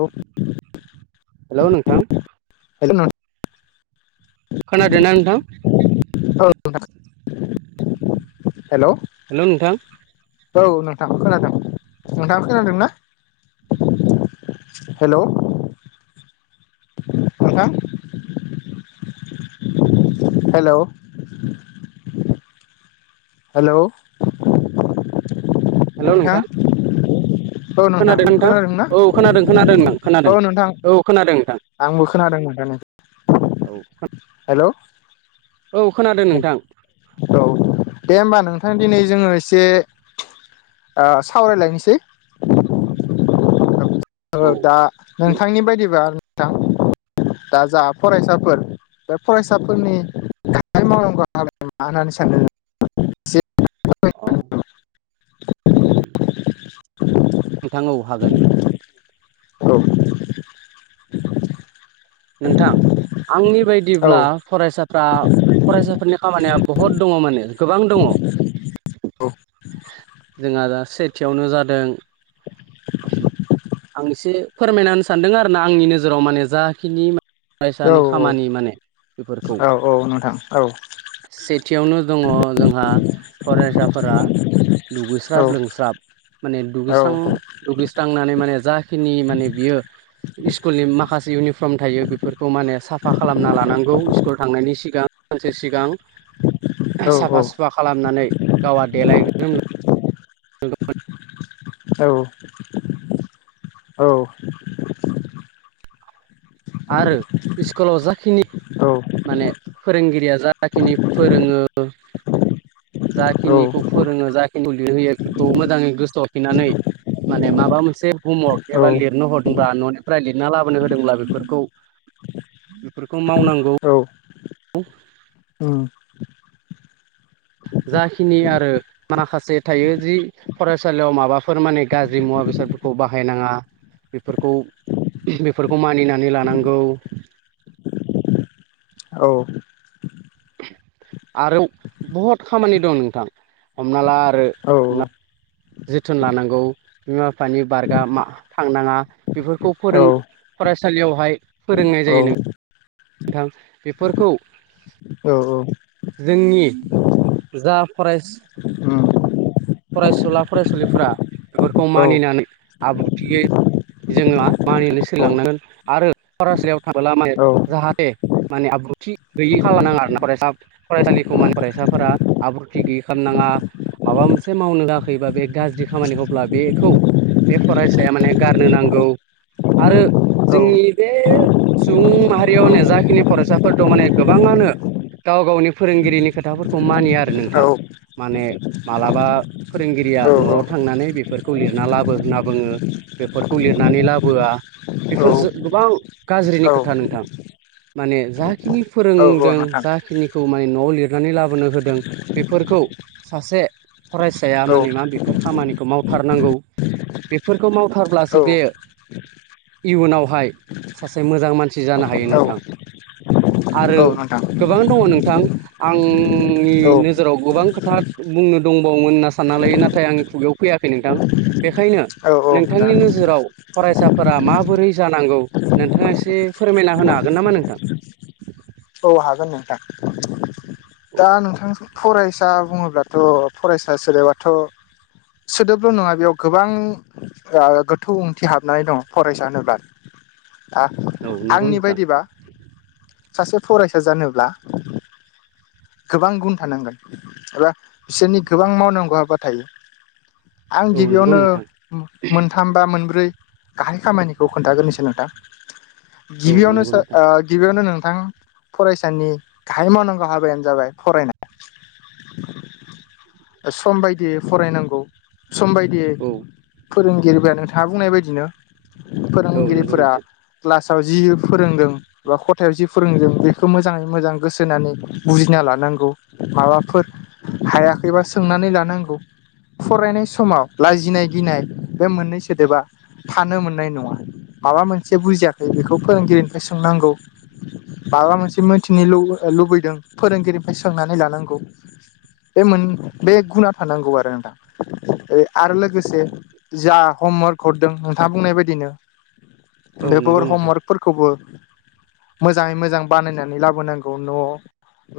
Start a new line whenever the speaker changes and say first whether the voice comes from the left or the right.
left: औ
right: हेल' नोंथां।
left: हेल' नों
right: खोनादोना नोंथां?
left: औ नोंथां हेल'।
right: हेल' नोंथां।
left: औ नोंथा खोनादों। नोंथाङा खोनादों ना? हेल'। नोंथां हेल'। हेल'
right: हेलौ
left: नोंथां।
right: नोंथां
left: औ
right: खोनादों नोंथां
left: खोनादोंना
right: औ खोनादों खोनादों नोंथां
left: औ
right: खोनादों
left: नोंथां
right: औ खोनादों नोंथां।
left: आंबो खोनादोंमोन दानो।
right: औ।
left: हेल'।
right: औ खोनादों नोंथां।
left: औ दे होमबा नोंथां दिनै जोंङो एसे सावरायलायनोसै। औ दा नोंथांनि बायदिब्ला नोंथां दा जा फरायसाफोर बे फरायसाफोरनि [unintelligible] मा होननानै सानो? एसे
right: अ। नोंथां औ हागोन।
left: औ।
right: नोंथां आंनि
left: औ
right: बायदिब्ला फरायसाफ्रा फरायसाफोरनि खामानिया बहुद दङ माने गोबां दङ।
left: औ।
right: जोंहा दा सेथियावनो जादों आं एसे फोरमायनानै सानदों आरो ना आंनि नोजोराव माने जाखिनि
left: औ
right: फरायसानि खामानि माने बेफोरखौ।
left: औ औ नोंथां औ
right: सेथियावनो दङ जोंहा फरायसाफोरा
left: औ
right: दुगैस्राब लोंस्राब माने दुगैस्रां दुगैस्रांनानै माने जाखिनि माने बियो स्कुलनि माखासे इउनिफर्म थायो बेफोरखौ माने साफा खालामना लानांगौ स्कुल थांनायनि सिगां। सानसे सिगां
left: [unintelligible]
right: साफा सुफा खालामनानै गावआ देलाय [unintelligible]
left: औ औ।
right: आरो स्कुलाव जाखिनि माने फोरोंगिरिया जाखिनि फोरोङो जाखिनिखौ फोर रोङो जाखिखौ लिरहोयो बेखौ मोजाङै गोसो हरफिननानै माने माबा मोनसे हमवरख एबा लिरनो हरदोंब्ला न'निफ्राय लिरना लाबोनो होदोंब्ला बेफोरखौ फोरखौ मावनांगौ।
left: औ।
right: औ।
left: उम।
right: जाखिनि आरो माखासे थायो जि फरायसालियाव माबाफोर माने गाज्रि मुवा बेसादफोरखौ बाहायनाङा बेफोरखौ बेफोरखौ मानिनानै लानांगौ।
left: औ।
right: आरो बहुद खामानि दं नोंथां हमना ला आरो। जोथोन लानांगौ बिमा बिफानि बारगा मा थांनाङा बेफोरखौ फोरों फरायसालियावहाय फोरोंनाय जायो नों नोंथां बेफोरखौ
left: औ औ।
right: जोंनि जा फरेस्ट
left: औ।
right: फरायसुला फरायसुलिफोरा बेफोरखौ मानिनानै आब्रुथियै जोहा मानिनो सोलिलांनांगोन आरो फरायसालियाव थाबोला माने जाहाथे माने आब्रुथि गैयि खालामनांङा आरो ना फराय साब फरायसालिखौ माने फरायसाफोरा आब्रुथि गैयै खालामनाङा माबा मोनस से मावनो होआखैबा बे गाज्रि खामानि हब्ला बेखौ बे फरायसाया माने गारनो नांगौ आरो जोंनि बे सुबुं माहारियावानो जाखिनि फरायसाफोर दं माने गोबाङानो गाव गावनि फोरोंगिरिनि खोथाफोरखौ मानिया आरो नोंथां माने मालाब बा फोरोंगिरिया
left: औ
right: न'आव थांनानै बेफोरखौ लिरना लाबो होनना बुङो। बेफोरखौ लिरनानै लाबोआ बेफोर जों गोबां गाज्रिनि खोथा नोंथां। माने जाखिनि
left: औ
right: फोरोंदों
left: नोंथां
right: जाखिनि खौ माने न'आव लिरनानै लाबोनो होदों बेफोरखौ सासे फरायसाया
left: औ
right: मानि मा बेफोर खामानिखौ मावथारनांगौ? बेफोरखौ मावथारब्लासो बे इयुनावहाय सासे मोजां मानसि जानो हायो नोंथां। आरो
left: औ
right: गोबांङानो दङ नोंथां आंनि नोजोराव गोबां खोथा बुंनो दंबावोमोन होनना सानना लायो नाथाय आंनि खुगायाव फैयाखै नोंथां बेखायनो
left: औ
right: नोंथांनि
left: नोंथां
right: नोजोराव फरायसाफोरा माबोरै जानांगौ नोंथाङा एसे फोरमायना होनो हागोन नामा नोंथां?
left: औ हागोन नोंथां।
right: औ
left: दा नोंथां फरायसा बुङोब्लाथ' फरायसा सोदोबाथ' सोदोबल' नङा बेयाव गोबां गोथौ ओंथि हाबनानै दं फरायसा होनोब्ला। आं
right: औ नंगौ
left: आंनि
right: नोंथां
left: बायदिबा सासे फरायसा जानोब्ला गोबां गुन थानांगोन एबा बिसोरनि गोबां मावनांगौ हाबा थायो। आं
right: औ नंगौ
left: गिबियावनो
right: नोंथां
left: मोनथाम बा मोनब्रै गाहाय खामानिखौ खोन्थाग्रोनोसै नोंथां।
right: औ
left: गिबियावनो
right: नंगौ
left: स
right: नोंथां
left: ओ गिबियावनो नोंथां फरायसानि गाहाय मावनांगौ हाबायानो जाबाय फरायनाय ओ सम बायदियै फरायनांगौ। सम बायदियै
right: औ
left: फोरोंगिरिफोरा नोंथाङा बुंनाय बायदिनो
right: औ नंगौ
left: फोरोंगिरिफोरा
right: नोंथां
left: क्लासाव जि फोरोंदों बा खथायाव जि फोरोंदों बेखौ मोजाङै मोजां गोसो होनानै बुजिना लानांगौ माबाफोर हायाखैबा सोंनानै लानांगौ। फरायनाय समाव लाजिनाय गिनाय बे मोननै सोदोबा थानो मोननाय नङा। माबा मोनसे बुजियाखै बेखौ फोरोंगिरिनिफ्राय सोंनांगौ। माबा मोनसे मोनथिनो लु लुबैदों फोरोंगिरिनिफ्राय सोंनानै लानांगौ। बे मोन बे गुना थानांगौ आरो नोंथां। ओ आरो लोगोसे जा हमवार्क हरदों नोंथाङा बुंनाय बायदिनो
right: औ नंगौ
left: बेफोर‌
right: नोंथां
left: हमवरक फोरखौबो मोजाङै मोजां बानायनानै लाबोनांगौ न'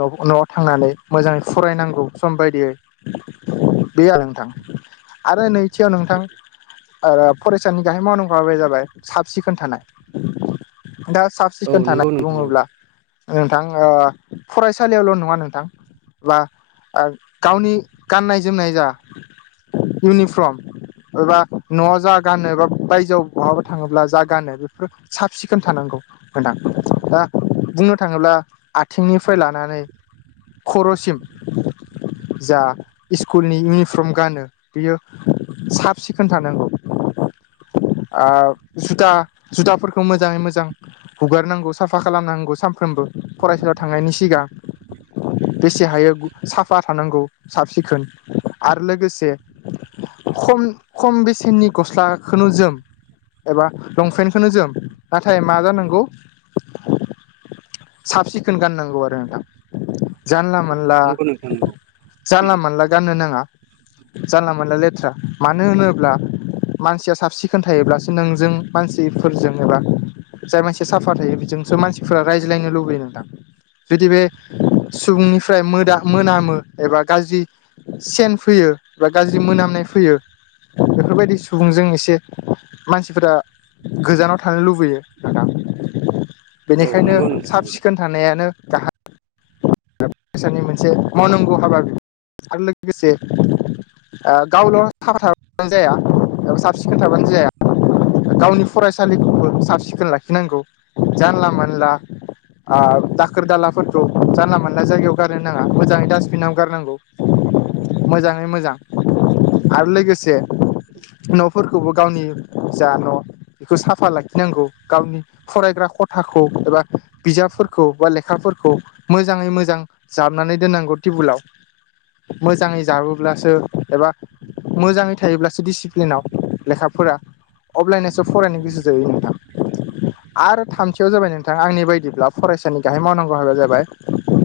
left: न' न'आव थांनानै मोजाङै फरायनांगौ सम बायदियै। बे आरो नोंथां आरो नै थियाव
right: औ
left: नोंथां आरो फरायसानि गाहाय मावनां जाबाय साब सिखोन थानाय दा साब
right: औ
left: सिखोन
right: नंगौ
left: थानाय
right: नोंथां औ
left: बुङोब्ला नोंथां ओ फरायसालियावल' नङा नोंथां ओ गावनि गाननाय जोमनाय जा इउनिफर्म न'आव जा गानो बा बायजोआव बहाबा थाङोब्ला जा गानो बेफोर साब सिखोन थानांगौ नोंथां दा बुंनो थाङोब्ला आथिंनिफ्राय लानानै खर'सिम जा स्कुलनि इउनिफर्म गानो बियो साब सिखोन थानांगौ। ओ जुथा जुथाफोरखौ मोजाङै मोजां हुगारनांगौ साफा खालामनांगौ सानफ्रोमबो फरायसालियाव थांनायनि सिगां। बेसे हायो साफा थानांगौ साब सिखोन आरो लोगोसे खम खम बेसेननि गस्लाखोनो जोम। एबा लंपेन्टखोनो जोम नाथाय मा जानांगौ साबसि पेन गाननांगौ आरो नोंथां
right: औ
left: जानलामोनला-
right: नंगौ नोंथां नंगौ
left: जानला मोनला गाननो नाङा जानला मोनला लेथ्रा मानो होनोब्ला मानसिया साब सिखोन थायोब्लासो नोंजों मानसिफोरजों एबा जाय मानसिया साफा थायो बेजोंसो मानसिफोरा रायज्लायनो लुबैयो नोंथां। जुदि बे सुबुंनिफ्राय मो-मोनामो एबा गाज्रि सेन फैयो बा गाज्रि मोनामनाय फैयो बेफोरबायदि सुबुंजों एसे मानसिफोरा गोजानाव थानो लुबैयो नोंथां।
right: औ
left: बेनिखायनो
right: नंगौ नोंथां
left: साब
right: नंगौ
left: सिखोन थानाया नो गाहाय सानि मोनसे मावनांगौ हाबा आरो लोगोसे ओ गावल' साफा थाबानो जाया साब सिखोन थाबानो जाया गावनि फरायसालिखौबो साब सिखोन लाखिनांगौ। जानला मोनला ओ दाखोर दालाफोरखौ जानला मोनला जायगायाव गारनो नाङा मोजाङै डास्टबिनाव गारनांगौ। मोजाङै मोजां आरो लोगोसे न'फोरखौबो गावनि जा न' बेखौ साफा लाखिनांगौ गावनि फरायग्रा खथाखौ एबा बिजाबफोरखौ बा लेखाफोरखौ मोजाङै मोजां जाबनानै दोननांगौ टिबोलाव मोजाङै जाबोब्लासो एबा मोजाङै थायोब्लासो डिसिप्लिनाव लेखाफोरा अब्लानासो फरायनो गोसो जायो नोंथां। आरो थामथियाव जाबाय नोंथां आंनि बायदिब्ला फरायसानि गाहाय मावनांगौ हाबाया जाबाय ओ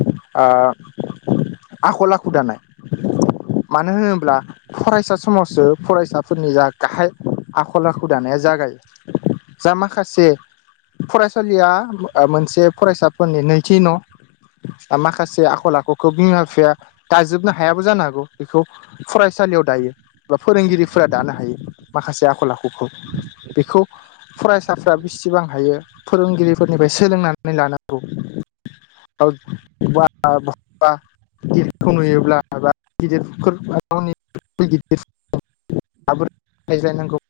left: आखल आखु दानाय। मानो होनोब्ला फरायसा समावसो फरायसाफोरनि जा गाहाय आखल आखु दानाया जागायो जा माखासे फरायसालिया ओ मोनसे फरायसाफोरनि नैथि न'। ओ माखासे आखल आखुखौ बिमा बिफाया दाजोबनो हायाबो जानो हागौ बेखौ फरायसालियाव दायो। बा फोरोंगिरिफोरा दानो हायो माखासे आखल आखु [unintelligible] बेखौ फरायसाफ्रा बिसिबां हायो फोरोंगिरिफोरनिफ्राय सोलोंनानै लानांगौ। [unintelligible] [unintelligible] माबोरै रायज्लायनांगौ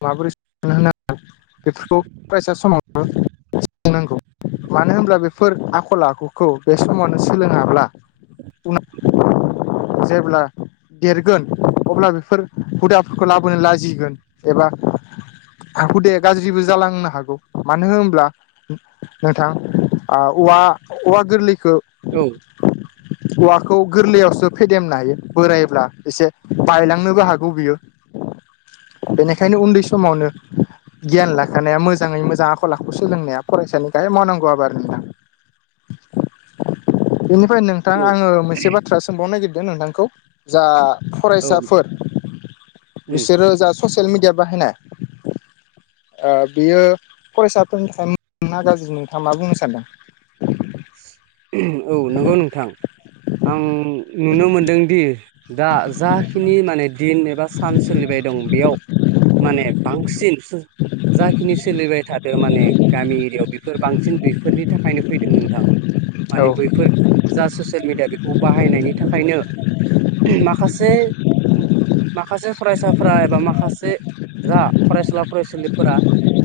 left: माबोरै [unintelligible] फरायसा समावनो [unintelligible] मानो होनब्ला बेफोर आखल आखुखौ बे समावनो सोलोङाब्ला [unintelligible] जेब्ला देरगोन अब्ला बेफोर हुदाफोरखौ लाबोनो लाजिगोन एबा हुदाया गाज्रिबो जालांनो हागौ। मानो होनब्ला नोंथां ओ औवा- औवा गोरलैखौ
right: औ।
left: औवाखौ गोरलैयावसो फेदेमनो हायो बोरायोब्ला एसे बायलांनोबो हागौ बियो। ओंखायनो उन्दै समावनो गियान लाखानाया मोजाङै मोजां आखल आखु सोलोंनाया फरायसानि गाहाय मावनांगौ हाबा आरो नोंथां।
right: [inaudible]
left: बेनिफ्राय नोंथां
right: औ
left: आंङो मोनसे बाथ्रा सोंबावनो नागिरदों नोंथांखौ। जा
right: औ
left: फरायसाफोर
right: उम
left: बिसोरो जा ससियेल मिडिया बाहायनाय ओ बेयो फरायसाफोरनि थाखाय मोजां ना गाज्रि नोंथाङा मा बुंनो सानदों।
right: औ नंगौ नोंथां आं नुनो मोनदों दि दा जाखिनि माने दिन एबा सान सोलिबाय दं बेयाव माने बांसिन जाखिनि सोलिबाय थादों माने गामि एरियायाव बेफोर बांसिन बेफोरनि थाखायनो फैदों नोंथां।
left: औ
right: माने बैफोर जा ससियेल मिडिया बेखौ बाहायनायनि थाखायनो माखासे माखासे फरायसाफोरा एबा माखासे जा फरायसुला - फरायसुलिफोरा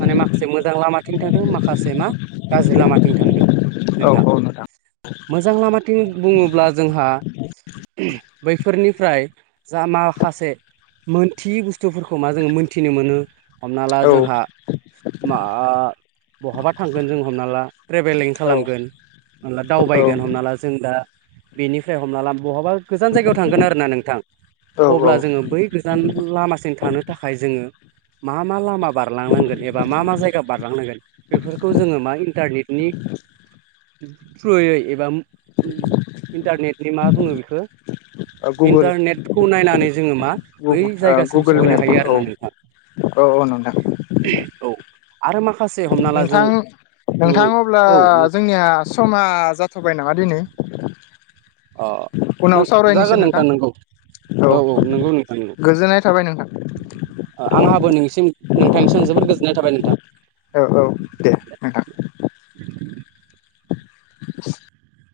right: माने माखासे मोजां लामाथिं थांदों माखासे मा गाज्रि लामाथिं थांदों।
left: औ - औ नोंथां।
right: मोजां लामाथिं बुङोब्ला जोंहा बैफोरनिफ्राय जा माखासे मोनथियै बुस्थुफोरखौ मा जोङो मोन्थिनो मोनो। हमना ला
left: औ
right: जोंहा मा ओ बहाबा थांगोन जों हमना ला। ट्रेभेलिं
left: औ
right: खालामगोन हला दावबायगोन हमना ला जों दा बेनिफ्राय हमना ला बहाबा गोजान जायगायाव थांगोन आरोना नोंथां
left: औ
right: अब्ला जोङो बै गोजान लामासिम थानो थाखाय जोङो मा मा लामा बारलांनांगोन एबा मा मा जायगा बारलांनांगोन बेफोरखौ जोङो मा इन्टारनेटनि थ्रुयै एबा इन्टारनेटनि मा बुङो बेखौ
left: औ गुगोल
right: इन्टारनेटखौ नायनानै जोङो मा बै जायगासिम
left: गुगोल
right: सहैनो
left: मेप
right: हायो
left: औ
right: आरो ना नोंथां।
left: औ - औ नोंथां।
right: औ। आरो माखासे हमना ला जों
left: नोंथां
right: उम
left: नोंथां अब्ला
right: औ
left: जोंनिया समा जाथ'बाय नामा दिनै
right: अ नों
left: उनाव सावरायनोसै
right: जागोन
left: नोंथां।
right: नोंगौ
left: औ
right: नंगौ नोंथां नंगौ
left: गोजोननाय थाबाय नोंथां।
right: आंहाबो नोंसिम नोंथांनिसिम जोबोद गोजोननाय थाबाय नोंथां।
left: औ -औ दे। नोंथां